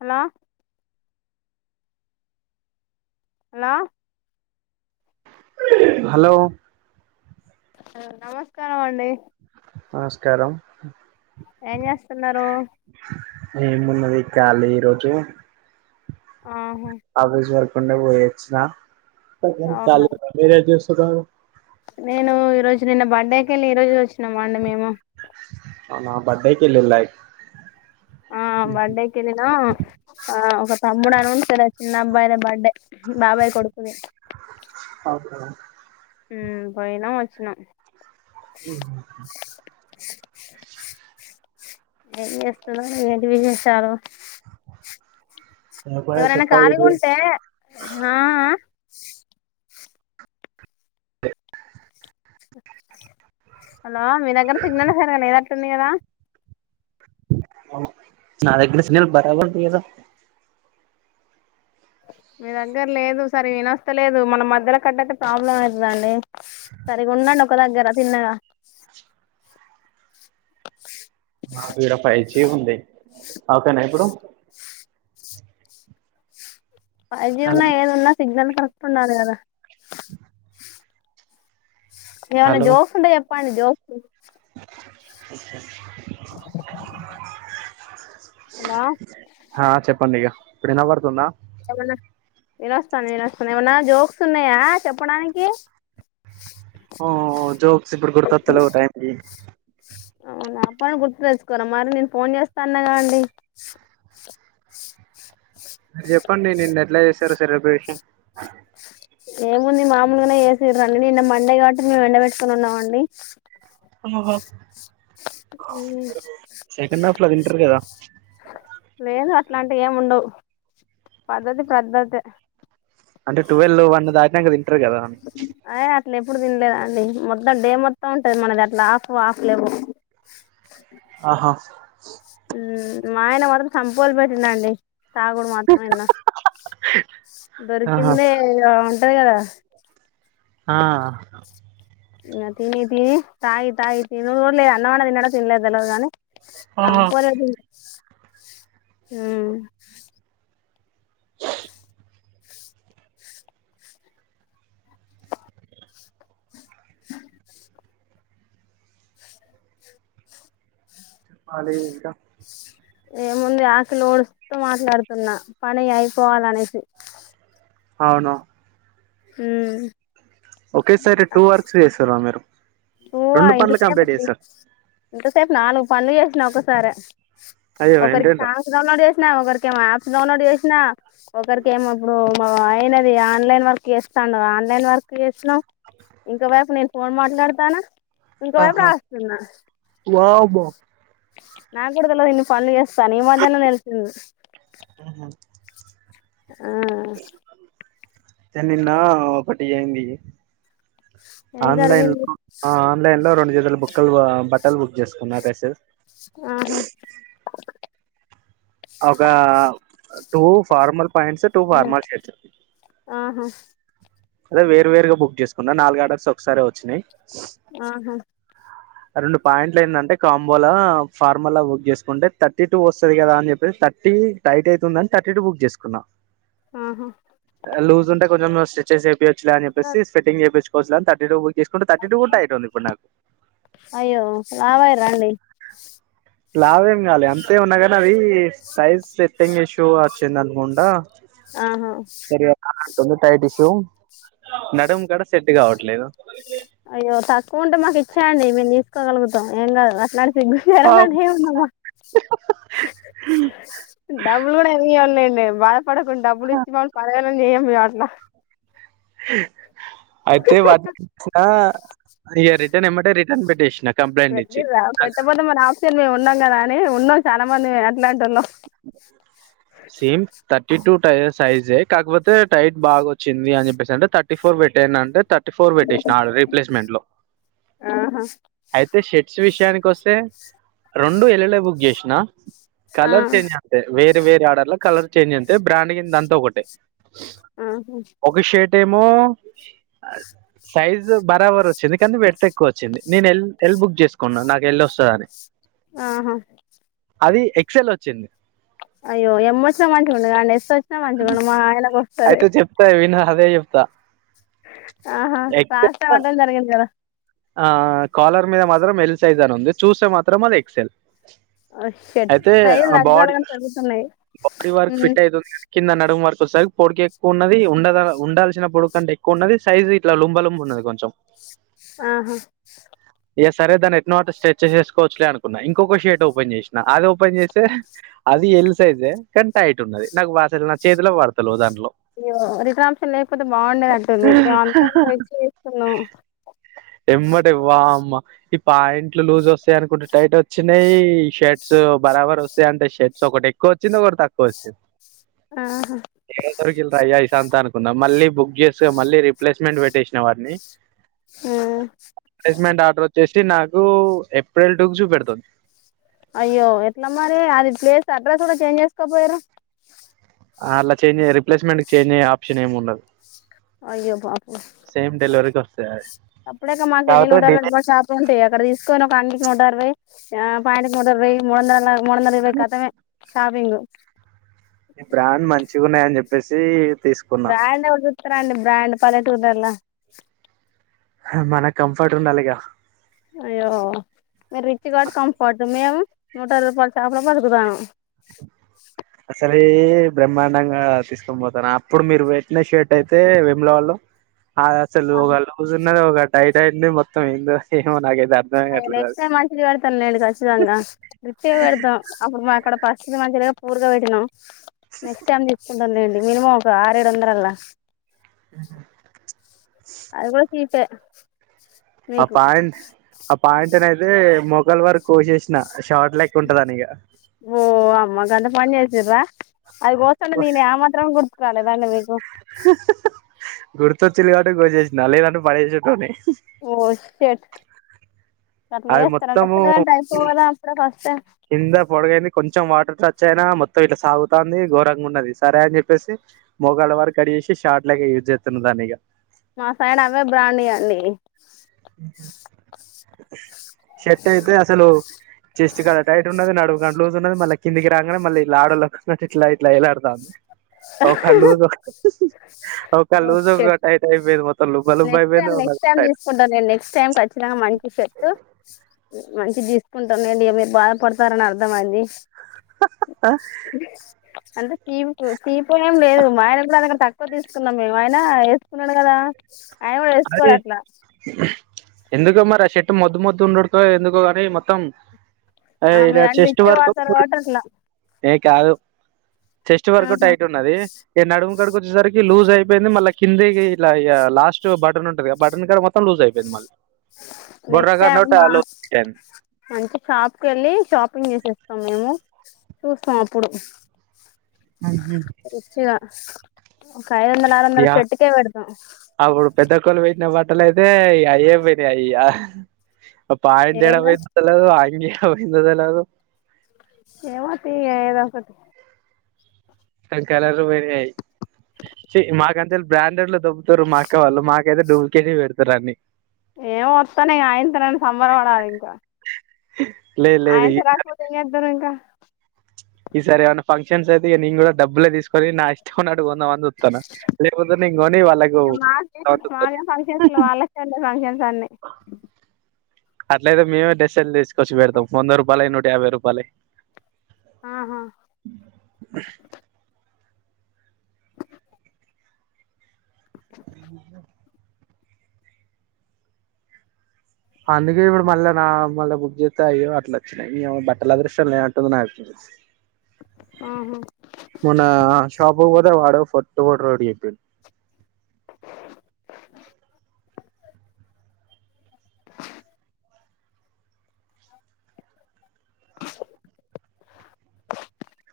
Hello hello hello నమస్కారాం అండి నమస్కారం ఏం చేస్తున్నారు ఏమున్నది కాలి ఈరోజు ఆహా మండే పోయచ్చిన చాల అవునా [unintelligible] మీజ [unintelligible] నేను ఈ రోజు నిన్న బర్డేకి వెళ్ళ ఈ రోజు వచ్చ్ న్నామ అండి మేము అవునా బడ్డే కేలి ఆ బర్డేకి వెళ్ళిన ఆ ఒక తమ్ముడా అని ఉండి చిన్న అబ్బాయిదే బర్త్డే బాబాయ్ కొడుకుది అవునా పోయినం వచ్చినం హ్మ్ ఏం చేస్తున్నావ్ ఏంటి విశేషాలు నువ్వే ఎవరైనా చెప్పాలి ఖాళీగా బ్రో ఉంటే హలో మీ దగ్గర సిగ్నల్ సరిగ్గా లేదట్ టుందిగదా నా దగ్గర స్నిల్ బర్ర గొట్టి ఏదో మీ దగ్గర లేదు సరే వినొస్తలేదు మన మధ్యలో కట్టైతే ప్రాబ్లమ్ ఐతుందండి సరిగుండండి కొ దగ్గర తిన్నగా ఈడ ఫైవ్ చీ ఉంది ఓకేనా ఇప్పుడు ఫైవ్ జీ వున్నా ఏదున్నా సిగ్నల్ కరెక్ట్ ఉండాలె గదా ఏమన్నా హలో జోస్ ఉంటే ఏ ప్పండి జోక్సు హలో హా చెప్పండిగ ఇప్పుడు ఇనపడుతుందా ఏమన్నా వినొస్తాంది వినొస్తాంది ఏమన్నా జోక్స్ ఉన్నాయా చెప్పడానికి ఓ జోక్స్ ఇప్పుడు గుర్తొత్తలేవు టైంకి అవునా పోనీ గుర్తు తెచ్చుకోరా మరి నేను ఫోన్ చేస్తా అన్నాగా అండి సరు సరే బేషిన్ ఏముంది మామూలుగానే ఏసిర్రండి నిన్న మండే కాబట్టి మేము ఎండబెట్టుకొని ఉన్నామండి అమబాబ్ మ్ సెకండ్ హాఫ్ లో తింటారు కదా లేదు అట్లాంటి ఏము ఉండవు పద్ధతి పద్ధతే అంటే టువెల్ లో వన్ దాటినాం తి పెట్టారు కదా అట్లు ఎప్పుడు తినలే అండి మొత్తం డే మొత్తం ఉంటుంది మనది అట్లా ఆఫ్ ఆఫ్ లేవు ఆహా మ్ మా ఆయన మత్రం కంపోలు పెట్టిందండి తగుోడు మాత్రం ఇలా ఆహా దొరికిందే అంతే కదా ఆ నా తిన తినీ తాయ్ తాయ్ తిను [unintelligible] అన్నవన తిన్నాడో లేదో తెల్వదు గాని ఆహా సంపలే హ్మ్ చొప్పాలి ఇంకా ఏముంది ఆకలి ఊడుస్తూ మాట్లాడుతున్నా పని అయిపోవాల అనేసి అవునా హ్మ్ ఒకేసారి టూ వర్క్స్ చేసారా మీరు ఊవ రెండు ఎంత పనులు కంప్లీట్ సేపండి చేస్తారు ఇంతసేపు నాలుగు పనులు చేసిన ఒకసారే అయ్యో ఒకరికి ఏంటేంటో సాంగ్స్ డౌన్లోడ్ చేస్ ఒకరిక ఏ యాప్ డౌన్లోడ్ చేసిన ఒకరికి ఏమొ ఇప్పుడు అయినది ఆన్లైన్ వర్క్ చేస్తాండు ఆన్లైన్ వర్క్ చేసినా ఇంకో వైపు నేను ఫోన్ మాట్లాడు తానా ఆహా వా బా నా కూడా తెలవదు ఇన్ని పనులు చేస్తా అని ఈ మధ్యనే తెలిసింది మ్మ్. ఆ చెన్నిన్న ఒక ఈయండి ఏం ఆన్లైన్ జరిగింది ఆన్లైన్లో రెండు బుక్కలు బట్టలు బుక్ చేసుకున్నా పేసెల్ ఆహా ఒక two formal pants two formal shirts ఆహా అదే వేరు వేరుగా బుక్ చేసుకున్న నాలుగు ఆర్డర్స్ ఒకసారే వచ్చినాయ్ ఆహా రెండు పాయింట్లు ఏంటంటే కాంబోలో ఫార్మలా బుక్ చేసుకుంటే థర్టీ టూ వస్తది కదా అని చెప్పేసి థర్టీ టైట్ అయితుందని థర్టీ టూ బుక్ చేసుకున్నా ఆహా లూజ్ ఉంటే కొంచెం సె చేసేవ్ లే అని చెప్పేసి స్పెట్టింగ్ చేపి [unintelligible] తీసుకుంటే థర్టీ టూ గుట్ట అయితుంది ఇప్పుడు నా అయ్యో లావయ్యిర్రా అండి లావేం కాలే అ తే ఉన్నాగానీ అవి సైజ్ సెట్టింగ్ ఇష్యూ వచ్చింది అనుకుంటా ఆహా తొగ్గు తైటిష్ నడుం కాడ సెట్ కావట్లేదు అయ్యో తక్కువ ఉంటే మాకు ఇచ్చాయండి మేము తీసుకోగలుగుతాం ఏం కాదు అట్లా సిగ్గు శరాలు ఏముందమ్మా డబ్బులు గూడా ఏమి ఈయమ్లే మేమ్ [unintelligible] పడుకొని డబ్బులు ఇచ్చినోళ్లను పడేయాలని అమియే అట్లా హు అయితే వా ఇచ్చిన రిటర్న్ ఎమ్మటే రిటర్న్ కనిపెట్టేషిన పెట్టి రా పెట్ట పోతే మరి ఆప్షన్ మేం ఉన్నాం గదా ఏ ఉన్నాం చాలా మంది ఏట్లాంటోల్లం సేమ్ థర్టీ టు సైజే కాకపోతే టైట్ బాగా వచ్చింది అని చెప్పేసి అంటే థర్టీ ఫోర్ పెట్టేయండి అంటే థర్ థర్టీ ఫోర్ పెట్టేషిన ఆడ రీప్లేస్మెంట్ లొ ఆహా అయితే షర్ట్స్ విషయానికి కోసే రెండు ఎల్ ఎల్ ఏ బుక్ చేష్నా ఆ వేర్ వేర్ ఆర్డర్ల కలర్ చేంజ్ ఉంటాయి బ్రాండ్ అంతా ఒకటే ఆహా అంటేమో సైజు బరాబర్ వచ్చింది కానీ విడ్త్ ఎక్కువ వచ్చింది నేను ఎల్ బుక్ చేసుకున్నా నాకు ఎల్ వస్తుంద అని ఆహా అది ఎక్సెల్ వచ్చ వచ్చింది అయ్యో ఎమ్ వచ్చిన మంచిగుండు ఎల్ ఎల్ వచ్చిన మంచిగుండు మా ఆయన వ అయితే చెప్తారు విన అదే చెప్తా ఆహా రాస్త ఎక్సెల్ అటడం జరిగింది కదా ఆ కాలర్ మీద మాత్రం ఎల్ సైజ్ అని ఉంది చూస్తే మాత్రం అది ఎక్సెల్ షర్ట్ అయితే సైజ్ ఆ తగ్గాలే బాడీ గాని పెరుగుతున్నాయి ఉ సరి పొడగు ఎక్కువ ఉన్నది ఉండ ఉండాల్సిన పొడగు అంటే ఎక్కువ ఉన్నది సైజు ఇట్లా లుంబలుం ఉన్నది కొంచెం ఆహా ఏ సరే దాన్ని ఎట్నోఅట్నా సెట్ చేసుకోవచ్చలే అనుకున్నా ఇంకొక షర్ట్ ఓపెన్ చేసినా అది ఓపెన్ చేస్తే అది ఎల్ సైజే కానీ టైట్ ఉన్నది నాకు బాస నా చేతిలే పడతలే దాన్ని అయ్యో రిటర్న్ ఆప్షన్ లేకపోతే బాగుండేది అంటుంది మేము అంతా ఎంత వచ్చి చేస్తున్నాం ఎమ్మటి వామ్మ ఈ పాంట్లు లూజ్ వస్తాయి అనుకుంటే టైట్ వచ్చినాయి షర్ట్స్ బరాబర్ వస్తాయి అంటే షర్ట్స్ ఒకటి ఎక్కువ వచ్చింది ఒకటి తక్కువ వచ్చింది ఆహా ఏడ దొరికిన్రయ్య [unintelligible] తంతా అనుకున్నా మళ్ళీ బుక్ చేస్తు మళ్ళీ రిప్లేస్మెంట్ పెట్టేసిన వాటిని హ్మ్ రీప్లేస్మెంట్ ఆర్డర్ వచ్చేసి ఇది నాకు ఏప్రెల్ టూ కి చూపెడుతుంది అయ్యో ఎట్లా మరి అది ప్లేస్ అడ్రస్ కూడా చేంజ్ చేసుకోపోయారు అలా చేంజ్య రిప్లేస్మెంట్ చేంజ్ అయ్యే ఆప్షన్ ఏమి ఉండదు అయ్యో పాపం సేమ్ డెలివరీకి వస్తది అది అప్పుడేగా మాకు వెళ్ళి కాకపోతే నూటరవై డిలే రుపాయాలు షాప్ ఉంటాయి అక్కడ తీసుకొని ఒక అన్ని [unintelligible] నూటరవై ఆ పాయింట్ కి నూటరవై ముడందల మూడొందల ఇరవై కతమే షాపింగు ఈ బ్రాండ్ మంచిగున్నాయని చెప్పేసి తీసుకున్నా బ్రాండ్ ఎవరు చూత్త రండి బ్రాండ్ పల్లెటూర్లల హ మన కంఫర్ట్ ఉండలిగా అయ్యో మీరు రిచ్ కాబట్టి కంఫర్ట్ మేము నూటరవై రూపాయలు షాప్ లో బతుకుతాన్నము అదే బ్రహ్మాండంగా తీసుకొని పోతాన్న అప్పుడు మీరు పెట్టిన షర్ట్ అయితే వెేముల వాళ్ళో అవి అస్సలు ఒగ లూజ్ ఉన్నది ఒగ టైట్ వస్తాయి అండి మొత్తం ఏంది వస్తాయో ఏమో నాకె అయ్యో నెక్స్ట్ టై మంచిది పెడతం లేండి కచ్చితంగా రిచ్చిగా పెడతాం అప్పుడు మా కుడా ఇది మంచిగా లేద పూర్ గా పెట్టినం నెక్స్ట్ టైం తీసుకుందాం అండి మినిమం ఒక ఆరు ఏడు వుండల్లా [inaudible] అది గూడా తీటే ఆ పాయింట్ ఆ పాయింట్ నైయితే మొ మొకాలు వరకు కోసేసిన షార్ట్ లెక్క ఉంటదని ఇక ఓ అమ్మగాద బంద్ చేసిర్రా అది గోస్తంటే నేన్ యా మాత్రాం గుర్తు రాలేద అండి మీకు [inaudible] గుర్తొచ్చిర్రు కబాట్టే గోచేసిన లేదంటే పడేసేటోడిని ఓ సేట్ అట్లా అది చెస్తారా నచ్చలేదంటే అయిపో కదా అప్పుడే వస్తే హింద పొడగాయింది కొం కొంచెం వాటర్ టచ్ అయినా మొత్తం ఇట్లా సాగుతోంది ఘోరంగా ఉన్నది, సరే అని చెప్పసి మోగాళ్ళ వారు కడి చేసి షార్ట్ లాగా యూజ్ చేస్తున్న దాన్ని ఇక మా పైన అవే బ్రానీ అండి షర్ట్ అయితే అసలు లూస్ ఉన్నది మళీ కిందికి రాగానే మళ్ళీ ఈ డ లొకిట్ ఇట్లాట్లా ఎలాడుతాంది ఒకజ ఒక ఓ జ షట్ ఒక టయితే అయిపోయిను మొత్తం లబ్బా లుబ్బా అయిపోయినా ను నెక్స్ట్ టైకి వచ్చిన మంచి చెట్ మంచి తీసుకుంటానండి మీరు బాధపడతారని అర్థంమయింది అంత కటీ ఇప్పు ఏం లేదు మా ఆన కూడా అ తక్కువ తీసుకున్నాం మేము ఆయన కున్నాడు కదా ఆయన కూడా వేసుకోడు అట్లా ఎందుక మరి ఆ చెట్టు మద్దు మద్దు ఉండడు ఎందుకు ని మొత్తం ఆమె ఇలా అ చెస్ట్ ఇచ్చ వరకు వార్తాల టర్కలా ఏ కారు చెస్ట్ వరకు ఆహా టైట్ ఉన్నది ఈక నడు కడిక వచ్చేసరికి లూజ అయిపోయిందిళ్ళ కింద ఇట్ లాస్ట్ బటన్ ఉంటుంది బటన్ కడ మొత్తం లూజ్ అయిపోయిందిళ్ళీ నెక్స్ట్ ఏమా అయిపోయింది మంచి షాప్ క వెళ్ళి షాపింగ్ చేసేస్త మేము చూస్తాం అప్పుడు ఆ అస్ ఒక కఐదుంద నాలందర చెటుకే పెడదం మట్టల అయితే అయ అయ్యే పరి అయ్యా అ ప్యాంట్ యాడ పోయందు ఏదో [unintelligible] [unintelligible] ఎందుకు తెల్వదు ఎవ తీదకటి కలర్ వర మాక అంత బ్రాండెడ్ లో దబ్ ఇరు మాక్క వాల్ మా యితే డుబ్కెటి పెడుతరన్ని ఏం వస్తానే ఆయనంత నాక్ సంబంధమ్ లెద్ ఇంకా లేదు లేదు ఈ ఆయసరక్పోదు ఇం అద్దరు ఇంకా ఈ సారివన్ ఫంక్షన్స్ అయితే ఈ నంగ్ం కూడా డబ్ులే తీసుకొని నా ఇస్ కొ వస్తాను లేకపోతే నం కొని ఇక మాకే వాళ్ళకుాను మాకే ఫంక్షన్స్ లో వాళ్ళకే ఉంటాయి ఫంక్షన్స్ అన్ని అట్లయితే మేమ ెస్సైలు తీసుకొచ్చి పెడతాం వంద రూపాయలు నూట యాభై రూపాయ ఆహా అ అందుకే ఇప్పుడు మళ్ళా నా మళ్ళీ బు్ చేస్తాయ్యో అట్లా వచ్చినాయి బట్టల అదృశ్యం లే అంటుంది నా ఆహా మన ాబ బధా వాడ ఫో ఫ రడిపి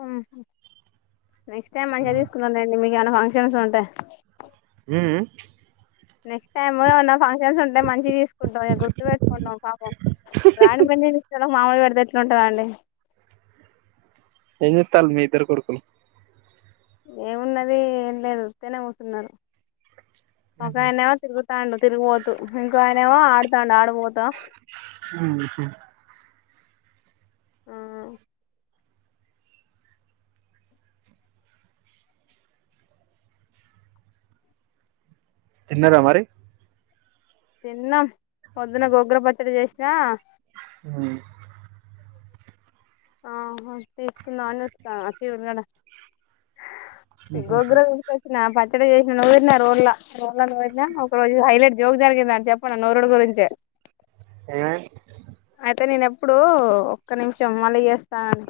అ నెక్స్ట్ టైమ్ మంచిగా తీసుకునునండి మీకు ఇ ఫంక్షన్స్ ఉంటే హ నెక్స్ట్ టైమ్ ఫక్షన్ ంటే మంచిగా తీసుకుంటాం గుర్తు పెెట్టుకుంటాం పాపం బ్రాణ పడిస్త మాములు పెడితే ఎట్లు ఉంటుందండి ఎతాల మీ ఇద్దరు కొడుకుల ఏమున్నది ఏం లేదు తనే కూతున్నారు సకా ఎవ తిరుగు తాండు తిరిగిపోతు ఇంకా ఆయనమో ఆడుతాండు ఆడిపోతా అ ఆ చిన్నార మరి తిన్నాం పొద్దున గొగ్ర పట్టడి చేసిన అ ఆ తీసుకుందా అని వస్తా తీరడ గోగ్రచ్చిన పా ఇడ చేసిన నూరిన రోల్ల రోల నూరిన ఒక రోజు హైలైట్ జోక్ జరిగింద అని చెప్పండి నూరుడు గురించే ఏవ ఇప్పుడు ఒక్క నుంచ మళ్ళీ చేస్తానని